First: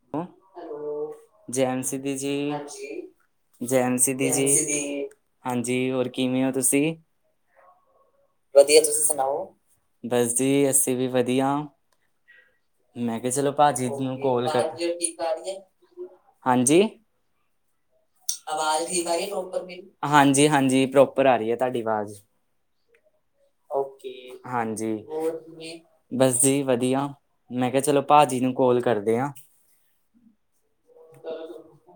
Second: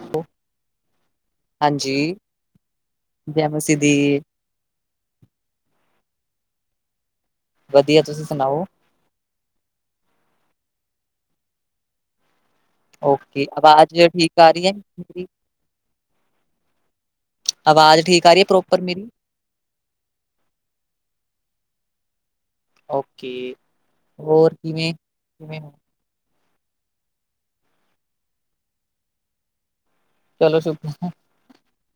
Hello ਜੈਮ ਸਿਦੀ ਜੀ ਹਾਂਜੀ ਜੈ ਮਸੀਹ ਜੈਮ ਦੀ, ਸਿਦੀ ਜੀ ਹਾਂਜੀ ਹੋਰ ਕਿਵੇਂ ਹੋ ਤੁਸੀਂ ਵਧੀਆ ਤੁਸੀਂ ਸੁਣਾਓ? ਵਧੀਆ ਤੁਸੀ ਸੁਣਾਓ ਬਸ ਜੀ ਅਸੀਂ ਵੀ ਵਧੀਆ ਮੈਂ ਕਿਹਾ ਓਕੇ, ਚਲੋ ਭਾਜੀ ਆਵਾਜ਼ ਨੂੰ ਠੀਕ ਕੋਲ ਆ ਰਹੀ ਕਰ ਹੈ ਕਿ ਮੇਰੀ? ਕਰਦੇ ਹਾਂਜੀ ਆਵਾਜ਼ ਠੀਕ ਆ ਰਹੀ ਹੈ ਪ੍ਰੋਪਰ ਆਵਾਜ਼ ਠੀਕ ਮੇਰੀ? ਆ ਰਹੀ ਪ੍ਰੋਪਰਲੀ ਹਾਂਜੀ ਹਾਂਜੀ ਪ੍ਰੋਪਰ ਆ ਰਹੀ ਹੈ ਤੁਹਾਡੀ ਆਵਾਜ਼ ਓਕੇ ਓਕੇ ਹੋਰ ਹਾਂਜੀ ਕਿਵੇਂ? ਹੋਰ ਕਿਵੇਂ ਹੋ? ਕਿ ਬਸ ਜੀ ਵਧੀਆ ਮੈਂ ਕਿਹਾ ਚਲੋ ਭਾਜੀ ਨੂੰ ਕੋਲ ਕਰਦੇ ਆ ਚਲੋ ਸ਼ੁਕਰੀਆ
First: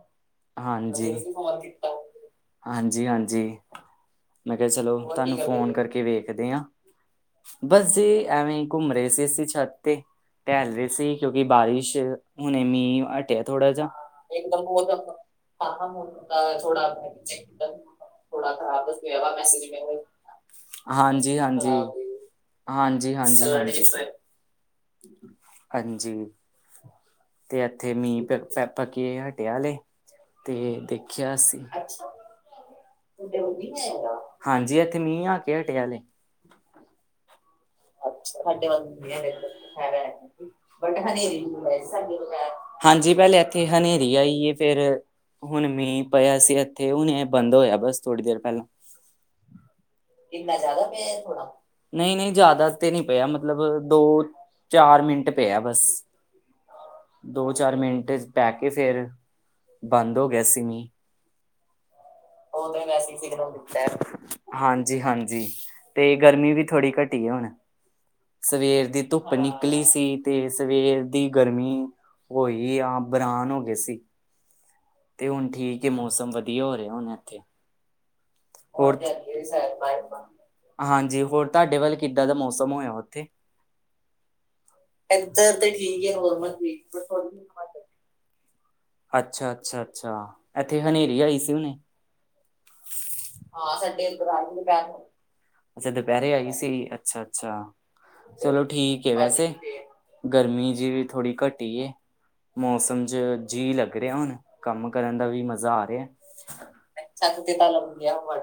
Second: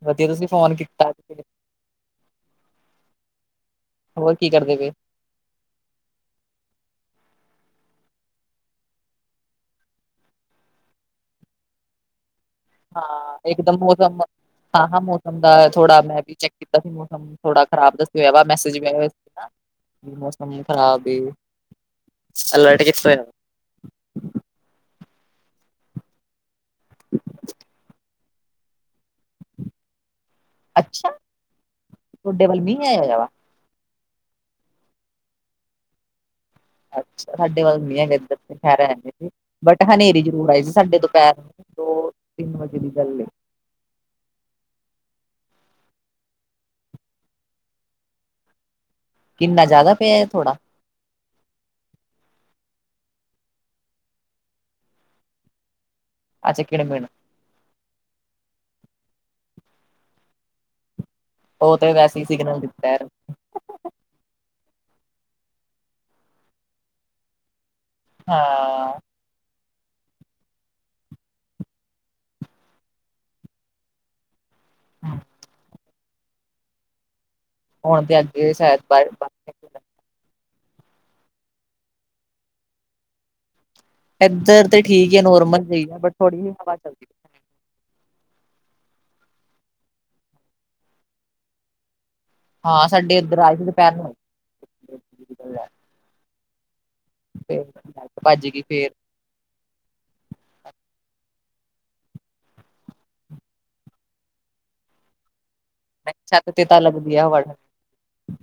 ਵਧੀਆ ਤੁਸੀਂ ਫੋਨ ਕੀਤਾ ਅੱਜ ਕਿਤੇ ਹਾਂਜੀ ਹਾਂਜੀ ਹੋਰ ਕੀ ਮੈਂ ਕਿਹਾ ਕਰਦੇ ਪਏ? ਚਲੋ ਤੁਹਾਨੂੰ ਫੋਨ ਕਰਕੇ ਵੇਖਦੇ ਹਾਂ ਬਸ ਜੀ ਐਵੇਂ ਹੀ ਘੁੰਮ ਰਹੇ ਸੀ ਅਸੀਂ ਛੱਤ ਤੇ ਪੈ ਰਹੀ ਸੀ ਕਿਉਂਕਿ ਬਾਰਿਸ਼ ਹੁਣੇ ਮੀਂਹ ਹਾਂ, ਹਟਿਆ ਥੋੜਾ ਇਕਦਮ ਜਾਿਹਾ ਮੌਸਮ ਹਾਂ ਹਾਂ ਮੌਸਮ ਦਾ ਥੋੜਾ ਮੈਂ ਵੀ ਚੈੱਕ ਹਾਂ ਕੀਤਾ ਥੋੜਾ ਸੀ ਮੌਸਮ ਚੈ ਥੋੜਾ ਖ਼ਰਾਬ ਦੱਸਿਆ ਹੋਇਆ ਵਾ ਥੋੜਾ ਮੈਸੇਜ ਵੀ ਖਰਾਬ ਆਇਆ ਹੋਇਆ ਸੀ ਮਵਾ ਨਾ। ਮੈਸਜ ਮੇਰੇ ਕੋਲ ਵੀ ਮੌਸਮ ਖ਼ਰਾਬ ਏ, ਹਾਂਜੀ ਹਾਂਜੀ ਅਲਰਟ ਕੀਤਾ ਹਾਂਜੀ ਹਾਂਜੀ ਹੋਇਆ। ਹਾਂਜੀ ਹਾਂਜੀ ਤੇ ਇੱਥੇ ਮੀਂਹ ਪ ਪੱਕੀਏ ਹਟਿਆ ਹਲੇ ਤੇ ਅੱਛਾ, ਦੇਖਿਆ ਅਸੀਂ ਤੁਹਾਡੇ ਵੱਲ ਮੀਹ ਆ ਹੈਗਾ ਵਾ ਹਾਂਜੀ ਇੱਥੇ ਮੀਂਹ ਆ ਕੇ ਹਟਿਆ ਹਲੇ ਅੱਛਾ ਸਾਡੇ ਵੱਲ ਨੀ ਹੈਗਾ ਇਧਰ ਸਾਡੇ ਖਹਿਰ ਵੱਲ ਸੀ ਬਟ ਹੈਗਾ ਹਨੇਰੀ ਜ਼ਰੂਰ ਆਈ ਸੀ ਬਟ ਸਾਡੇ ਦੁਪਹਿਰ ਤੋਂ ਤਿੰਨ ਵਜੇ ਦੀ ਗੱਲ ਜੀ ਏ ਪਹਿਲੇ ਇੱਥੇ ਹਨੇਰੀ ਆਈ ਏ ਫਿਰ ਹੁਣ ਮੀਂਹ ਪਿਆ ਸੀ ਇੱਥੇ ਹੁਣੇ ਬੰਦ ਹੋਇਆ ਬਸ ਥੋੜੀ ਦੇਰ ਪਹਿਲਾਂ ਕਿੰਨਾ ਜ਼ਿਆਦਾ ਪਿਆ ਥੋੜਾ ਕਿੰਨਾ ਜ਼ਿਆਦਾ ਪਿਆ ਥੋੜ੍ਹਾ ਨਹੀਂ -ਨਹੀਂ ਜਾਦਾ ਤੇ ਨਹੀਂ ਪਿਆ ਮਤਲਬ ਦੋ ਚਾਰ ਮਿੰਟ ਪਿਆ ਬਸ। ਅੱਛਾ ਕਿਹੜੇ ਮੀਣ ਦੋ ਚਾਰ ਮਿੰਟ 'ਚ ਪੈ ਕੇ ਫਿਰ ਬੰਦ ਹੋ ਗਿਆ ਸੀ ਮੀਂ। ਓ ਤੇ ਵੈਸੇ ਹੀ ਸਿਗਨਲ ਦਿੱਤਾ ਹੀ ਸਿਗਨਲ ਵੀ ਹਾਂਜੀ ਹਾਂਜੀ ਤੇ ਗਰਮੀ ਵੀ ਥੋੜ੍ਹੀ ਘਟੀ ਹੈ ਹੁਣ ਸਵੇਰ ਹਾਂ ਦੀ ਧੁੱਪ ਨਿਕਲੀ ਸੀ ਤੇ ਸਵੇਰ ਦੀ ਗਰਮੀ ਉਈ ਆ ਬਰਾਨ ਹੋ ਗਏ ਸੀ ਤੇ ਹੁਣ ਠੀਕ ਹੈ ਮੌਸਮ ਵਧੀਆ ਹੋ ਰਿਹਾ ਹੁਣ ਇੱਥੇ ਹੁਣ ਤੇ ਅੱਗੇ ਸ਼ਾਇਦ ਕੁੜਚ ਹਾਂਜੀ ਹੋਰ ਤੁਹਾਡੇ ਵੱਲ ਕਿੱਦਾਂ ਦਾ ਮੌਸਮ ਹੋਇਆ ਉੱਥੇ ਇੱਧਰ ਤੇ ਠੀਕ ਹੈ ਇੱਧਰ ਨੋਰਮਲ ਤੇ ਜਿਹੀ ਆ ਠੀਕ ਬਟ ਹੈ ਥੋੜੀ ਜਿਹੀ ਨੋਰਮਲ ਸੀ ਹਵਾ ਚੱਲਦੀ ਪਈ। ਅੱਛਾ ਅੱਛਾ ਅੱਛਾ ਇੱਥੇ ਹਨੇਰੀ ਆਈ ਸੀ ਹੁਨੇ ਹਾਂ ਸਾਡੇ ਇੱਧਰ ਆਏ ਸੀ ਹਾਂ ਦੁਪਹਿਰ ਨੂੰ ਸਾਡੇ ਅੰਦਰ ਆਈ ਦੁਪਹਿਰ ਨੂੰ ਅੱਛਾ ਦੁਪਹਿਰੇ ਆਈ ਸੀ ਅੱਛਾ ਅੱਛਾ ਸੀ। ਭੱਜ ਗਈ ਚਲੋ ਠੀ ਫੇਰ ਠੀਕ ਵੈਸੇ ਗਰਮੀ ਜਿਹੀ ਥੋੜੀ ਘਟੀ ਏ ਮੌਸਮ 'ਚ ਜੀ ਲੱਗ ਰਿਹਾ ਹੁਣ ਕੰਮ ਕਰਨ ਦਾ ਵੀ ਮਜ਼ਾ ਆ ਤੇ ਛੱਤ ਤੇ ਤਾਂ ਲੱਗਦੀ ਆ ਛੱਤ ਹਵਾ ਠੰਡੀ। [unintelligible]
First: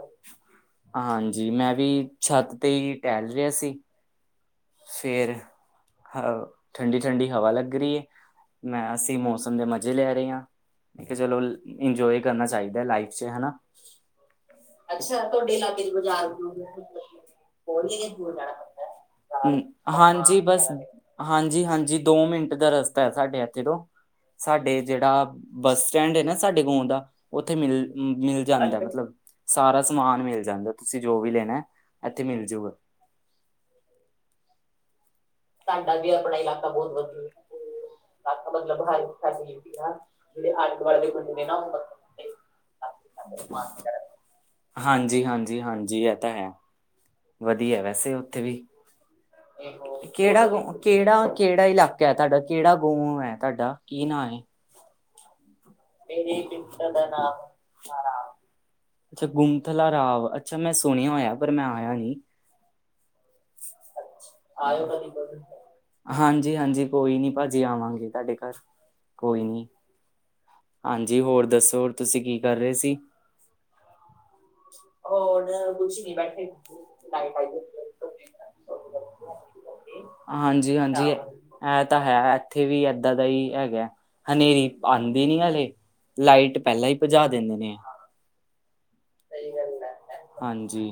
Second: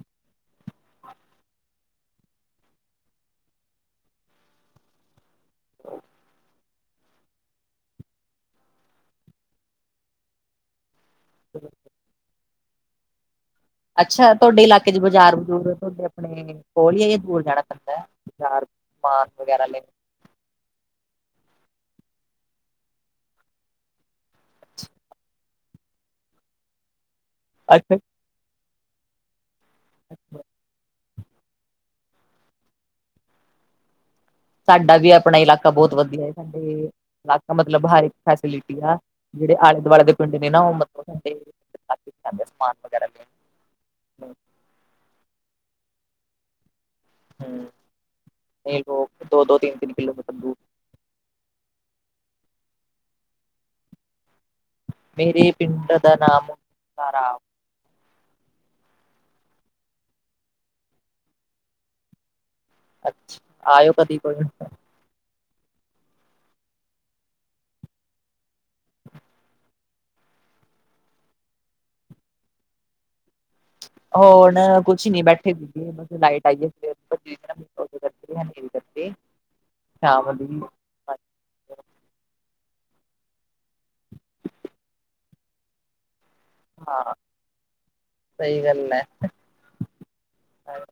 ਹਾਂਜੀ ਮੈਂ ਵੀ ਛੱਤ ਤੇ ਹੀ ਟਹਿਲ ਰਿਹਾ ਸੀ ਫੇਰ ਹਹ ਠੰਡੀ ਠੰਡੀ ਹਵਾ ਲੱਗ ਰਹੀ ਮੈਂ ਅਸੀਂ ਮੌਸਮ ਦੇ ਮਜ਼ੇ ਲੈ ਰਹੇ ਹਾਂ ਮੈਂ ਕਿਹਾ ਚਲੋ ਇੰਜੋਏ ਕਰਨਾ ਚਾਹੀਦਾ ਲਾਈਫ 'ਚ ਹੈਨਾ ਅੱਛਾ ਤੁਹਾਡੇ ਇਲਾਕੇ ਦੀ ਬਾਜ਼ਾਰ ਬਜ਼ੂਰ ਚ ਤੁਹਾਡੇ ਬਾਜ਼ਾਰ ਆਪਣੇ ਕੋਲ ਹੀ ਦੂਰ ਜਾਣਾ ਪੈਂਦਾ ਹੈ ਬਾਜ਼ਾਰ ਸਮਾਨ ਹੂੰ ਵਗੈਰਾ ਲੈਣ ਹਾਂਜੀ ਬਸ ਹਾਂਜੀ ਹਾਂਜੀ ਦੋ ਮਿੰਟ ਦਾ ਰਸਤਾ ਹੈ ਸਾਡੇ ਇੱਥੇ ਤੋਂ ਸਾਡੇ ਜਿਹੜਾ ਬੱਸ ਸਟੈਂਡ ਹੈ ਨਾ ਸਾਡੇ ਗੌਂ ਦਾ ਉੱਥੇ ਮਿਲ ਅੱਛਾ ਮਿਲ ਜਾਂਦਾ ਮਤਲਬ ਸਾਰਾ ਸਮਾਨ ਮਿਲ ਜਾਂਦਾ ਤੁਸੀਂ ਜੋ ਵੀ ਲੈਣਾ ਇੱਥੇ ਮਿਲ ਜੂਗਾ ਤੁਹਾਡਾ ਵੀ ਅਪ ਆਪਣਾ ਇਲਾਕਾ ਬਹੁਤ ਸਾਡਾ ਵੀ ਵਧੀਆ ਆਪਣਾ ਸਾਡੇ ਇਲਾਕਾ ਬਹੁਤ ਵਧੀਆ ਇਲਾਕਾ ਮਤਲਬ ਹਰ ਇੱਕ ਇਲਾਕਾ ਫੈਸਿਲਿਟੀ ਮਤਲਬ ਆ ਹਰ ਜਿਹੜੇ ਫੈਸਿਲਿਟੀ ਆਲੇ ਆ ਦੁਆਲੇ ਦੇ ਤੁਹਾਡੇ ਜਿਹੜੇ ਨਾਲ ਆਲੇ [unintelligible] ਦੁਆਲੇ ਦੇ ਪਿੰਡ ਨੇ ਨਾ ਘੰ ਸਮਾਨ ਵਗੈਰਾ ਲੈ ਹਾਂਜੀ ਹਾਂਜੀ ਹਾਂਜੀ ਇਹ ਤਾਂ ਹੈੰ ਹੂੰ ਵਧੀਆ ਵੈਸੇ ਉੱਥੇ ਵੀ ਇਹ ਲੋਕ ਦੋ ਦੋ ਤਿੰਨ ਤਿੰਨ ਕਿਲੋਮੀਟਰ ਕਿਹੜਾ ਦੂਰ ਕਿਹੜਾ ਕਿਹੜਾ ਇਲਾਕਾ ਤੁਹਾਡਾ ਕਿਹੜਾ ਗੋਂ ਹੈ ਤੁਹਾਡਾ ਕੀ ਨਾਂ ਏ ਮੇਰੇ ਪਿੰਡ ਦਾ ਨਾਮ ਸਾਰਾ ਛਾ ਅੱਛਾ ਗੁੰਮਥਲਾ ਰਾਵ ਅੱਛਾ ''ਮੈਂ ਸੁਣਿਆ ਹੋਇਆ, ਪਰ ਮੈਂ ਆਇਆ ਨੀ। ਅੱਛਾ, ਆਇਓ ਕਦੀ ਕੋ ਆਇਓ ਕਦੀ ਕਦੀ। ਹਾਂਜੀ-ਹਾਂਜੀ, ਕੋਈ ਨੀ ਭਾਜੀ ਆਵਾਂਗੇ ਤੁਹਾਡੇ ਘਰ, ਕੋਈ ਨੀ। ਹਾਂਜੀ‌ ਹੋਰ ਦੱਸੋ, ਤੁਸੀਂ ਕੀ ਕਰ ਰਹੇ ਸੀ? ਹੋਣ ਕੁਛ ਨੀ, ਹੋਰ ਬੈਠੇ ਕੁਛ ਨੀ ਸੀਗੇ ਬੈਠੇ ਲਾਈਟ ਆਈਏ ਫਿਰ ਗੱਤੇ ਲਾਈਟ ਆਈ ਹੈ ਏ। ਨਹੀਂ, ਗੱਤੇ। ਹਾਂਜੀ-ਹਾਂਜੀ ਐ ਤਾ ਹੈ, ਇੱਥੇ ਵੀ ਏਦਾਂ ਦਾ ਹੀ ਹੈਗਾ, ਹਨੇਰੀ ਆਂ ਆਂਦੀ ਨੀ ਹਜੇ, ਲਾਈਟ ਪਹਿਲਾਂ ਹੀ ਹਾਂ ਭਜਾ ਦਿੰਦੇ ਨੇ। ਸਹੀ ਗਲ ਐ। ਹਾਂਜੀ,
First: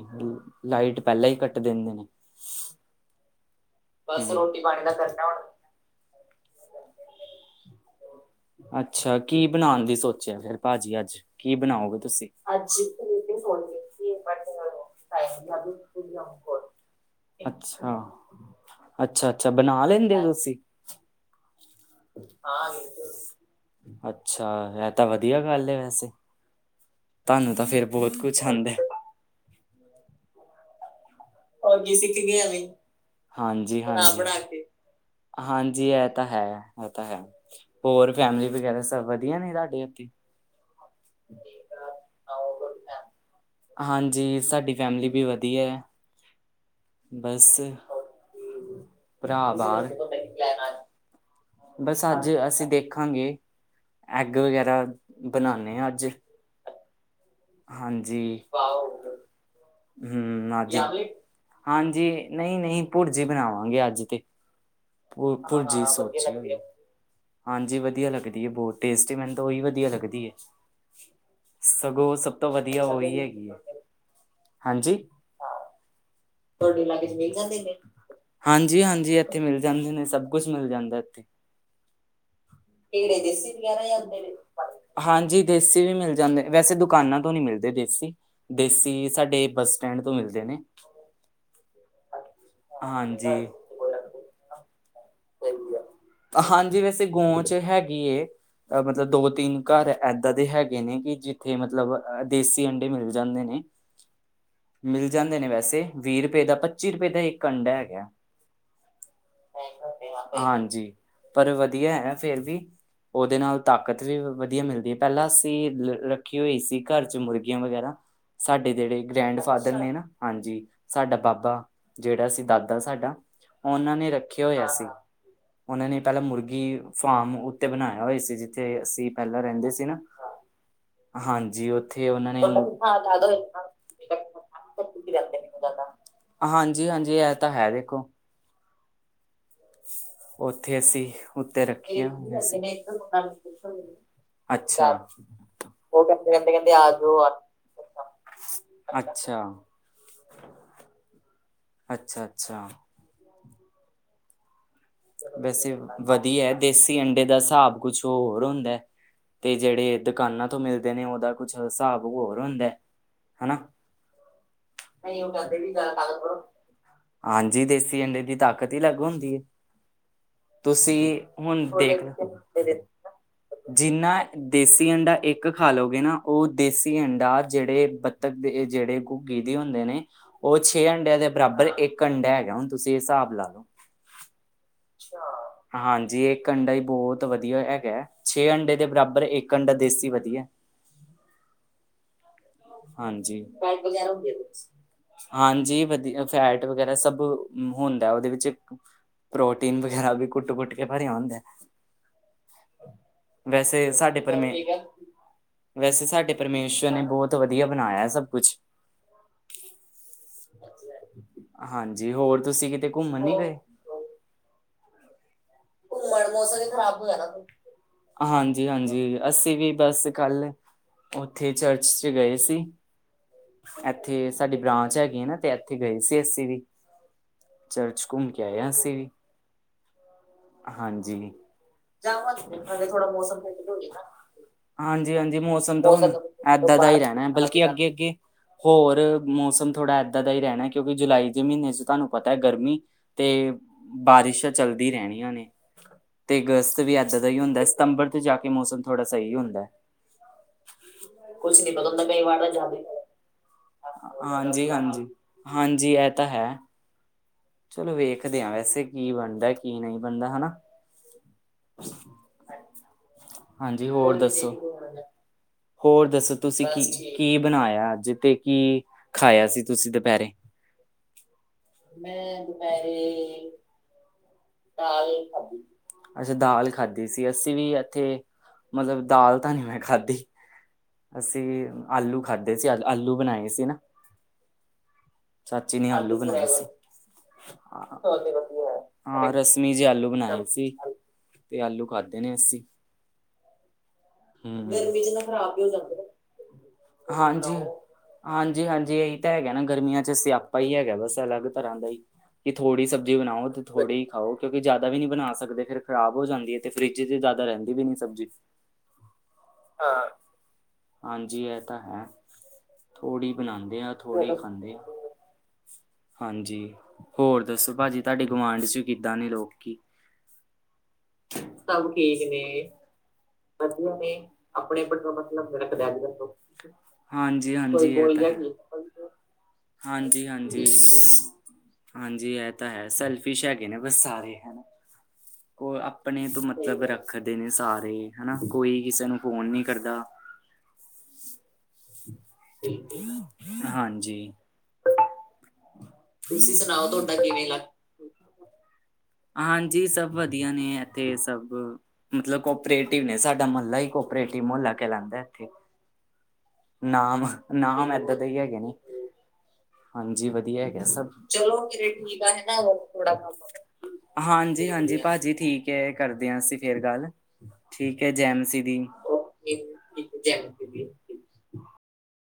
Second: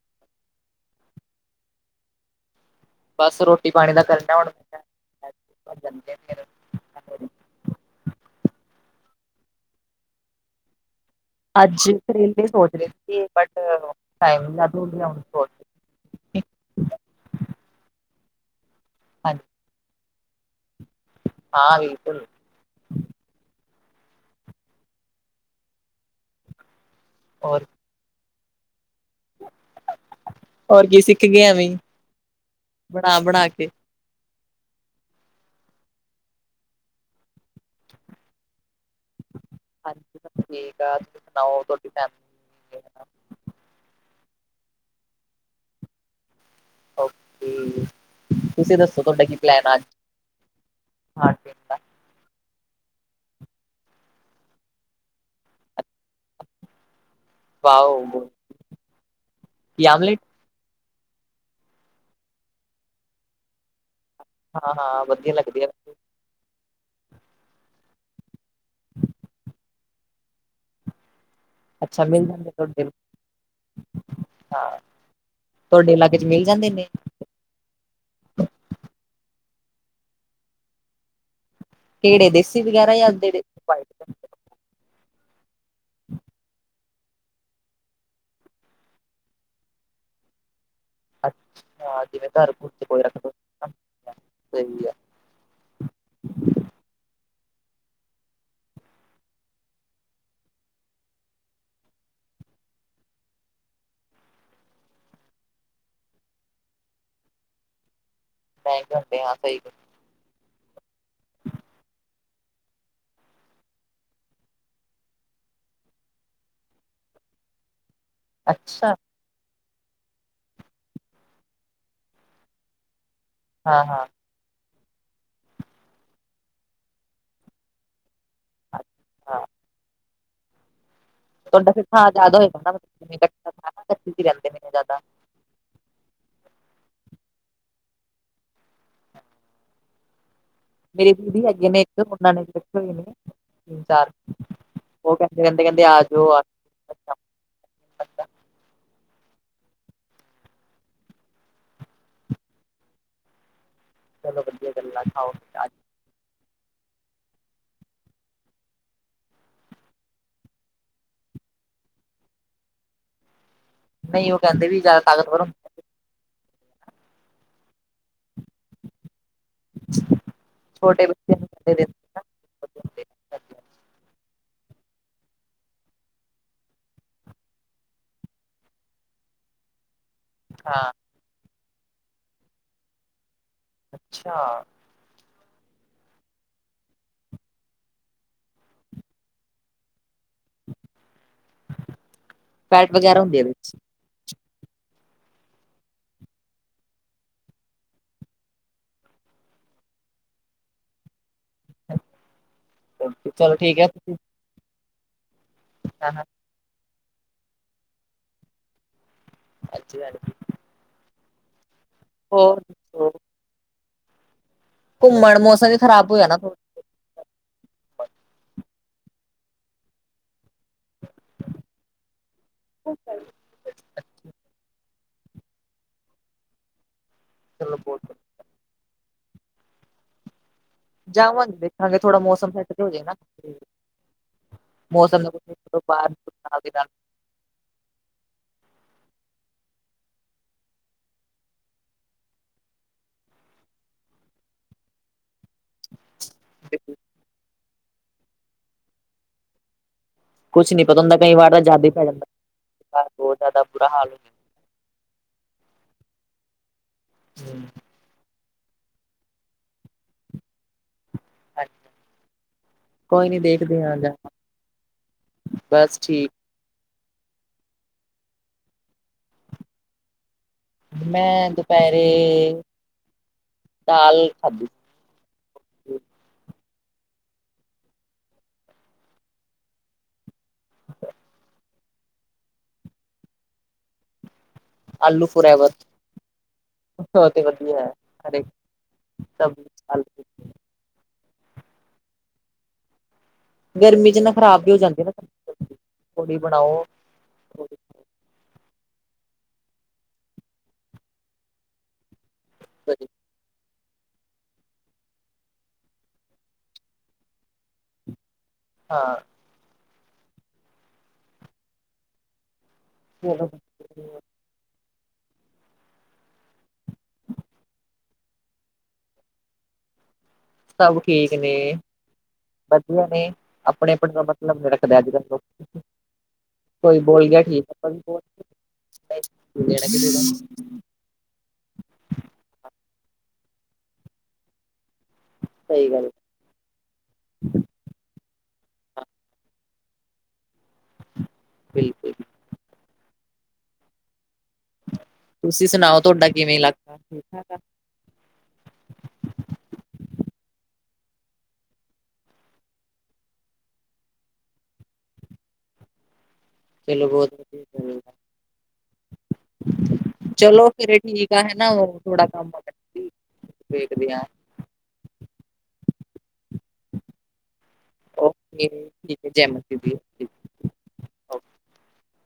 ਲਾਈਟ ਪਹਿਲਾਂ ਈ ਕੱਟ ਦਿੰਦੇ ਨੇ। ਬਸ ਰੋਟੀ-ਪਾਣੀ ਦਾ ਬਸ ਖ਼ਰਚਾ ਹੋਣ ਰੋਟੀ ਪਾਣੀ ਦਾ ਕਰਨਾ ਹੁਣ। ਅੱਛਾ, ਕੀ ਬਣਾਉਣ ਦੀ ਸੋਚਿਆ ਫਿਰ ਭਾਜੀ ਅੱਜ? ਕੀ ਅੱਜ ਬਣਾਓਗੇ ਤੁਸੀ? ਕਰੇਲੇ ਸੋਚ ਰਹੇ ਸੀ ਬਟ ਟਾਈਮ ਨੀ ਲੱਗ ਰਿਹਾ ਹੁਣ ਸੋਚ ਅੱਛਾ, ਹਾਂਜੀ ਅੱਛਾ-ਅੱਛਾ ਬਣਾ ਲੈਂਦੇ ਓ ਤੁਸੀ? ਹਾਂ, ਬਿਲਕੁਲ। ਅੱਛਾ, ਐ ਤਾ ਵਧੀਆ ਗੱਲ ਏ ਵੈਸੇ। ਤੁਹਾਨੂੰ ਤਾ ਹੋਰ ਫੇਰ ਬਹੁਤ ਕੁਛ ਆਂਦੈ। ਹੋਰ ਕੀ ਸਿੱਖ ਗਿਆ। ਹੋਰ ਕੀ ਸਿਖਗੇ ਆਂ ਐਂਵੇ ਈ। ਕੇ ਹਾਂਜੀ। ਬਣਾ-ਬਣਾਕੇ, ਹਾਂਜੀ ਐ ਤਾ ਹੈ, ਐ ਤਾ ਹੈ। ਹੋਰ ਫੈਮਲੀ ਵਗੈਰਾ ਸਭ ਵਧੀਆ ਨੇ, ਤਹਾਡੇ ਇੱਥੇ? ਹਾਂਜੀ ਸਭ ਠੀਕ ਆ ਤੁਸੀਂ ਸੁਣਾਓ ਤੁਹਾਡੀ ਫੈਮਿਲੀ ਹਾਂਜੀ, ਸਾਡੀ ਫੈਮਿਲੀ ਵੀ ਵਧੀਆ। ਓਕੇ, ਬਸ ਤੁਸੀ ਦੱਸੋ ਤੁਹਾਡਾ ਕੀ ਭਰਾ ਪਲੈਨ ਆ, ਅੱਜ? ਬਾਹਰ ਹਾਂ ਬਸ ਅੱਜ ਅਸੀਂ ਦੇਖਾਂਗੇ, ਐਗ ਵਗੈਰਾ ਬਣਾਂਨੇ ਆ, ਅੱਜ। ਵਾਓ ਹਾਂਜੀ, ਕੀ ਆਮਲੇਟ ਹੂੰ ਅੱਜ ਹਾਂਜੀ, ਨਹੀਂ-ਨਹੀਂ, ਭੁਰਜੀ ਬਣਾਵਾਂਗੇ ਅੱਜ ਤੇ। ਹਾਂ ਹਾਂ ਓ ਵਧੀਆ ਲੱਗਦੀ ਆ ਭੁਰਜੀ ਦੀ ਸਬਜ਼ੀ। ਹਾਂਜੀ, ਵਧੀਆ ਲੱਗਦੀ ਏ ਬਹੁਤ, ਟੇਸਟੀ ਮੈਨੂੰ ਤਾਂ ਉਹੀ ਵਧੀਆ ਲੱਗਦੀ ਏ। ਅੱਛਾ, ਮਿਲ ਤੁਹਾਡੇ ਵਧੀਆ ਹੋਈ ਹੈਗੀ, ਹਾਂ ਹਾਂਜੀ? ਤੁਹਾਡੇ ਇਲਾਕੇ'ਚ ਮੀਲ ਤੁਹਾਡੇ ਇਲਾਕੇ'ਚ ਮਿਲ ਜਾਂਦੇ ਨੇ? ਹਾਂਜੀ-ਹਾਂਜੀ, ਇੱਥੇ ਮਿਲ ਜਾਂਦੇ ਨੇ ਸਭ ਕੁਛ ਮਿਲ ਜਾਂਦਾ ਇੱਥੇ। ਕਿਹੜੇ ਦੇਸੀ ਵਗੈਰਾ ਜਾਂ ਫੇਰ ਏ, ਜਿਹੜੇ ਦੇਸੀ ਵਗੈਰਾ ਈ ਆਂਦੇ ਨੇ? ਹਾਂਜੀ, ਦੇਸੀ ਵੀ ਮਿਲ ਜਾਂਦੇ ਨੇ, ਵੈਸੇ ਦੁਕਾਨਾਂ ਤੋਂ ਨਹੀਂ ਮਿਲਦੇ ਦੇਸੀ। ਦੇਸੀ, ਸਾਡੇ ਬੱਸ ਸਟੈਂਡ ਤੋਂ ਮਿਲਦੇ ਨੇ। ਅੱਛਾ, ਜਿਵੇਂ ਘਰ ਕੋਈ ਰੱਖ ਹਾਂਜੀ ਸਹੀ ਆ ਸਹੀ ਆ, ਹਾਂਜੀ ਵੈਸੇ ਗੋਂ'ਚ ਹੈਗੀ ਏ। ਮਤਲਬ ਦੋ-ਤਿੰਨ ਘਰ ਐਦਾਂ ਦੇ ਹੈਗੇ ਨੇ, ਕਿ ਜਿੱਥੇ ਮਤਲਬ ਦੇਸੀ ਅੰਡੇ ਮਿਲ ਜਾਂਦੇ ਨੇ। ਮਿਲ ਜਾਂਦੇ ਨੇ ਵੈਸੇ, ਵੀਹ ਰੁਪਏ ਦਾ ਪੱਚੀ ਰੁਪਏ ਦਾ ਇੱਕ ਅੰਡਾ ਹੈਗਾ। ਟ੍ਰਾਏ ਕਰਦੇਂ ਆ, ਸਹੀ। ਹਾਂਜੀ, ਪਰ ਵਧੀਆ ਐ ਫੇਰ ਵੀ। ਓਹਦੇ ਨਾਲ ਤਾਕਤ ਵੀ ਵਧੀਆ ਮਿਲਦੀ, ਪਹਿਲਾਂ ਅਸੀਂ ਰੱਖੀ ਹੋਈ ਸੀ, ਘਰ'ਚ ਮੁਰਗੀਆਂ ਵਗੈਰਾ। ਸਾਡੇ ਅੱਛਾ ਜਿਹੜੇ ਗ੍ਰੈਂਡ ਫਾਦਰ ਨੇ ਨਾ ਹਾਂਜੀ ਸਾਡਾ ਬਾਬਾ ਜਿਹੜਾ ਸੀ ਦਾਦਾ ਸਾਡਾ ਹਾਂ ਉਹਨਾਂ ਹਾਂ ਨੇ ਰੱਖਿਆ ਹੋਇਆ ਸੀ ਉਹਨਾਂ ਨੇ ਪਹਿਲਾਂ ਮੁਰਗੀ ਫਾਰਮ ਉੱਤੇ ਬਣਾਇਆ ਹੋਇਆ ਸੀ ਜਿੱਥੇ ਅਸੀਂ ਪਹਿਲਾਂ ਹਾਂ ਰਹਿੰਦੇ ਸੀ ਨਾ ਹਾਂਜੀ ਤੁਹਾਡਾ ਫਿਰ ਥਾਂ ਉੱਥੇ ਉਹਨਾਂ ਜਿਆਦਾ ਨੇ ਹੋਏਗਾ ਨਾ [unintelligible] ਹਾਂਜੀ ਹਾਂਜੀ ਇਹ ਤਾਂ ਹੈ ਦੇਖੋ ਉੱਥੇ ਅਸੀਂ ਮੇਰੇ ਦੀਦੀ ਉੱਤੇ ਹੈਗੇ ਨੇ ਇੱਕ ਰੱਖੀਆਂ ਉਹਨਾਂ ਨੇ ਰੱਖੇ ਹੋਏ ਨੇ ਤਿੰਨ [unintelligible] ਚਾਰ ਅੱਛਾ ਉਹ ਕਹਿੰਦੇ ਕਹਿੰਦੇ ਆ ਉਹ ਜਾਓ ਕਹਿੰਦੇ ਰਹਿੰਦੇ ਆ ਬਈ ਆਜੋ ਜਾਓ। ਆਜੋ ਅੱਛਾ ਅੱਛਾ ਅੱਛਾ ਸਾਲਾ ਬੱਦੀ ਵੈਸੇ ਵਧੀਆ ਦੇਸੀ ਅੰਡੇ ਦਾ ਹਿਸਾਬ ਕੁਛ ਹੋਰ ਹੁੰਦਾ ਤੇ ਜਿਹੜੇ ਦੁਕਾਨਾਂ ਤੋਂ ਮਿਲਦੇ ਨੇ ਉਹਦਾ ਕੁਛ ਹਿਸਾਬ ਹੋਰ ਹੁੰਦਾ ਹਨਾ ਨਹੀਂ ਉਹ ਕਹਿੰਦੇ ਵੀ ਜ਼ਿਆਦਾ ਤਾਕਤਵਰ ਜਿਆਦਾ ਤਾਕਤਵਰ ਹੁੰਦੇ ਹਾਂਜੀ ਦੇਸੀ ਅੰਡੇ ਦੀ ਤਾਕਤ ਹੀ ਅਲੱਗ ਹੁੰਦੀ ਏ [unintelligible] ਤੁਸੀਂ ਬੱਚਿਆਂ ਨੂੰ ਹੁਣ ਕਹਿੰਦੇ ਦੇਖ ਲ [unintelligible] ਦਿੰਦੇ ਜਿੰਨਾ ਦੇਸੀ ਅੰਡਾ ਇੱਕ ਖਾ ਲਉਗੇ ਨਾ ਉਹ ਦੇਸੀ ਅੰਡਾ ਜਿਹੜੇ ਬ ਤਗਦੇ ਜਿਹੜੇ ਘੁੱਗੀ ਦੇ ਹੁੰਦੇ ਨੇ ਉਹ ਹਾਂ ਛੇ ਅੰਡਿਆਂ ਦੇ ਬਰਾਬਰ ਇੱਕ ਅੰਡਾ ਹੈਗਾ ਹੁਣ ਤੁਸੀਂ ਇਹ ਹਿਸਾਬ ਲਾ ਲਓ। ਅੱਛਾ ਅੱਛਾ ਹਾਂਜੀ ਇੱਕ ਅੰਡਾ ਹੀ ਬਹੁਤ ਵਧੀਆ ਹੈਗਾ ਛੇ ਅੰਡੇ ਦੇ ਬਰਾਬਰ ਇੱਕ ਅੰਡਾ ਦੇਸੀ ਵਧੀਆ ਫੈਟ ਵਗੈਰਾ ਹੁੰਦੀ ਹਾਂਜੀ ਆ ਵਿੱਚ ਫੈਟ ਵਗੈਰਾ ਹੁੰਦੀ ਇਹਦੇ ਵਿੱਚ ਹਾਂਜੀ, ਵਧੀਆ ਫੈਟ ਵਗੈਰਾ ਸਭ ਹੁੰਦਾ ਉਹਦੇ ਵਿੱਚ ਪ੍ਰੋਟੀਨ ਵਗੈਰਾ ਵੀ ਕੁੱਟ -ਕੁੱਟ ਕੇ ਭਰਿਆ ਹੁੰਦਾ! ਚਲੋ ਠੀਕ ਹੈ ਵੈਸੇ ਤੁਸੀਂ ਸਾਡੇ ਪਰਮੇਸ਼ਵਰ ਵੈਸੇ ਹਾਂ ਹਾਂ ਸਾਡੇ ਪਰਮੇਸ਼ੁਰ ਨੇ ਬਹੁਤ ਤੋਂ ਵਧੀਆ ਬਣਾਇਆ ਸਭ ਕੁਛ ਅੱਜੀੀ ਗ [unintelligible] ਹਾਂਜੀ, ਹੋਰ ਤੁਸੀਂ ਕਿਤੇ ਘੁੰਮਣ ਨੀ ਗਏ? ਘੁੰਮਣ ਮੌਸਮ, ਵੀ ਖ਼ਰਾਬ ਹੋਇਆ ਘੁੰਮਣ ਨਾ ਮੌਸਮ ਥੋੜਾ ਹੀ ਖਰਾਬ ਹੋ ਜਾਣਾ। ਹਾਂਜੀ -ਹਾਂਜੀ ਅਸੀਂ ਵੀ ਬਸ ਕੱਲ ਉੱਥੇ ਚਰਚ ਚ ਗਏ ਸੀ। ਕ [unintelligible] ਇੱਥੇ ਸਾਡੀ ਬ੍ਰਾਂਚ ਹੈਗੀ ਹੈ ਨਾ, ਤੇ ਇੱਥੇ ਗਏ ਸੀ ਅਸੀਂ ਵੀ ਚਰਚ ਬਹੁਤ ਘੁੰਮ ਕੇ ਗਏ ਆ ਅਸੀਂ ਵੀ ਹਾਂਜੀ, ਜਾਵਾਂਗੇ ਦੇਖਾਂਗੇ ਥੋੜਾ ਮੌਸਮ ਜਾਵਾਂਗੇ ਸੈੱਟ ਤੇ ਨਾਲੇ ਹੋ ਜਾਏ ਥੋੜਾ ਨਾ ਮੌਸਮ ਠੰਡਾ ਹੋ ਜੇ ਨਾ ਹਾਂਜੀ ਮੌਸਮ ਦਾ -ਹਾਂਜੀ ਮੌਸਮ ਕੁਛ ਤਾਂ ਬਾਹਰ ਨਾਲ ਦੀ ਏਦਾਂ ਦਾ ਹੀ ਰਹਿਣਾ ਹੈ ਬਲਕਿ ਅੱਗੇ- ਅੱਗੇ ਹੋਰ ਮੌਸਮ ਥੋੜ੍ਹਾ ਇੱਦਾਂ ਦਾ ਹੀ ਰਹਿਣਾ ਕਿਉਂਕਿ ਜੁਲਾਈ ਦੇ ਮਹੀਨੇ ਚ ਤੁਹਾਨੂੰ ਪਤਾ ਗਰਮੀ ਤੇ ਬਾਰਿਸ਼ ਚੱਲਦੀ ਰਹਿਣੀ। ਤੇ ਅਗਸਤ ਨਾਲ ਵੀ ਏਦਾਂ ਦਾ ਹੀ ਹੁੰਦਾ, ਸਤੰਬਰ ਚ ਜਾ ਕੇ ਮੌਸਮ ਥੋੜ੍ਹਾ ਸਹੀ ਹੁੰਦਾ। ਕੁਛ ਨੀ ਪਤਾ ਹੁੰਦਾ, ਕਈ ਵਾਰ ਤਾਂ ਕੁਛ ਨੀ ਪਤਾ ਜ਼ਾਦੀ ਹੁੰਦਾ ਪੈ ਕਈ ਜਾਂਦਾ, ਵਾਰ ਬਹੁਤ ਜ਼ਿਆਦਾ ਬੁਰਾ ਹਾਲ ਹੋ ਜਾਂਦਾ। ਹਾਂਜੀ -ਹਾਂਜੀ -ਹਾਂਜੀ ਇਹ ਤਾਂ ਹੈ। ਹਮ। ਚਲੋ ਵੇਖਦੇ ਆ ਵੈਸੇ ਕੀ ਬਣਦਾ ਕੀ ਨਹੀਂ ਬਣਦਾ ਹਨਾ। ਕੋਈ ਨੀ ਦੇਖਦੇ ਹਾਂਜੀ ਹਾ ਅੱਜ ਹੋਰ ਦੱਸੋ ਆਪਾਂ ਬਸ ਹੋਰ ਠੀਕ। ਦੱਸੋ ਤੁਸੀਂ ਕੀ ਕੀ ਬਣਾਇਆ ਅੱਜ ਤੇ ਕੀ ਖਾਇਆ ਸੀ ਤੁਸੀਂ ਦੁਪਹਿਰੇ? ਮੈਂ ਮੈਂ ਦੁਪਹਿਰੇ ਦੁਪਹਿਰੇ ਦਾਲ ਖਾਧੀ। ਦਾਲ ਖਾਧੀ। ਸੀ ਅੱਛਾ ਦਾਲ ਖਾਧੀ ਸੀ, ਅਸੀਂ ਵੀ ਇੱਥੇ ਮਤਲਬ ਦਾਲ ਤਾਂ ਨੀ ਮੈਂ ਖਾਧੀ। ਅਸੀਂ ਆਲੂ ਖਾਧੇ ਸੀ, ਆਲੂ ਬਣਾਏ ਸੀ ਨਾ। ਆਲੂ ਫੋਰੈਵਰ ਚਾਚੀ ਨੇ ਆਲੂ ਬਣਾਏ ਸੀ। ਉਹ ਤੇ ਵਧੀਆ ਹੈ ਹਰੇਕ ਹਾਂ ਸਬਜ਼ੀ ਰਸਮੀ ਚ ਜੇ ਆਲੂ ਬਣਾਏ ਸੀ, ਤੇ ਆਲੂ ਖਾਧੇ ਨੇ ਅਸੀਂ। ਗਰਮੀ ਚ ਨਾ ਖ਼ਰਾਬ ਵੀ ਹੋ ਗਰਮੀ ਜਾਂਦੇ ਨਾ ਚ ਖ਼ਰਾਬ ਵੀ ਹੋ ਜਾਂਦੇ ਨੇ ਪੂੜੀ ਬਣਾਓ। ਹਾਂਜੀ। ਹਾਂਜੀ -ਹਾਂਜੀ ਇਹੀ ਤਾਂ ਹੈਗਾ ਨਾ, ਗਰਮੀਆਂ ਚ ਸਿਆਪਾ ਹੀ ਹੈਗਾ ਬਸ ਅਲੱਗ ਤਰ੍ਹਾਂ ਦਾ ਹੀ! ਥੋੜੀ ਸਬਜ਼ੀ ਬਣਾਓ ਤੋ ਥੋੜੀ ਹੀ ਖਾਓ, ਕਿਉਂਕਿ ਜ਼ਿਆਦਾ ਵੀ ਨੀ ਬਣਾ ਸਕਦੇ, ਫਿਰ ਖ਼ਰਾਬ ਹੋ ਜਾਂਦੀ ਹੈ ਤੇ ਫਰਿਜ ਚ ਜ਼ਿਆਦਾ ਰਹਿੰਦੀ ਵੀ ਨੀ ਸਬਜ਼ੀ। [inaudible] ਹਾਂ। ਹਾਂ ਹਾਂਜੀ, ਇਹ ਤਾਂ ਹੈ। ਥੋੜੀ ਬਣਾਉਂਦੇ ਆ, ਥੋੜੀ ਖਾਂਦੇ ਆ। ਹਾਂਜੀ, ਹੋਰ ਦੱਸੋ ਭਾਜੀ ਤੁਹਾਡੀੇ ਗੁਵਾਂਢ ਚ ਕਿੱਦਾਂ ਨੇ ਲੋਕੀ? ਸਭ ਠੀਕ ਨੇ, ਸਭ ਠੀਕ ਨੇ ਵਧੀਆ ਨੇ, ਆਪਣੇ ਆਪਣੇ ਦਾ ਮਤਲਬ ਨੀ ਰੱਖਦੇ ਅੱਜ ਕੱਲ ਕੋਈ [unintelligible] ਬੋਲ ਗਿਆ ਹਾਂਜੀ ਠੀਕ ਆਪਾਂ ਹਾਂਜੀ ਵੀ ਇਹ ਬੋਲ ਤਾਂ ਹੈ। ਲੈਣਾ ਕਿਸੇ ਦਾ ਹਾਂਜੀ -ਹਾਂਜੀ! ਹਾਂਜੀ ਇਹ ਤਾਂ ਹੈ, ਸੈਲਫਿਸ਼ ਹੈਗੇ ਨੇ ਬਸ ਸਾਰੇ। ਉਹ ਸਹੀ ਗੱਲ ਆਪਣੇ ਤੋਂ ਮਤਲਬ ਰੱਖਦੇ ਨੇ ਸਾਰੇ। ਹਨਾ ਕੋਈ ਕਿਸੇ ਨੂੰ ਫੋਨ ਨੀ ਕਰਦਾ। ਬਿਲ। ਹਾਂਜੀ। ਤੁਸੀਂ ਸੁਣਾਓ ਤੁਹਾਡਾ ਤੁਸੀਂ ਕਿਵੇਂ ਸੁਣਾਓ ਇਲਾਕਾ ਤੁਹਾਡਾ ਠੀਕ ਕਿਵੇਂ ਠਾਕ ਆ ਦਾ ਹਾਂਜੀ, ਸਭ ਵਧੀਆ ਨੇ ਇੱਥੇ ਸਭ। ਮਤਲਬ ਕੋਪਰੇਟਿਵ ਨੇ ਸਾਡਾ ਮਹੱਲਾ ਹੀ ਕੋਪਰੇਟਿਵ ਮੁਹੱਲਾ ਕ ਲਉਂਦਾ ਇੱਥੇ ਚਲੋ ਨਾਮ, ਬਹੁਤ ਨਾਮ ਵਧੀਆ ਏਦਾਂ ਦੇ ਹੀ ਹੈਗੇ ਨੇ। ਹਾਂਜੀ ਵਧੀਆ ਚਲੋ ਹੈਗਾ ਫਿਰ ਸਭ, ਠੀਕ ਆ ਚਲੋ ਹੈਨਾ ਠੀਕ ਥੋੜਾ ਆ ਕੰਮ [unintelligible] ਥੋੜਾ ਕੰਮ [unintelligible] ਹਾਂਜੀ- ਹਾਂਜੀ ਭਾਜੀ ਠੀਕ ਹੈ, ਕਰਦੇ ਹਾਂ ਅਸੀਂ ਫਿਰ ਗੱਲ ਠੀਕ ਹੈ ਜੈਮਸੀ ਓਕੇ ਦੀ, ਠੀਕ ਹੈ ਜੈ ਮਸੀ ਦੀ [unintelligible]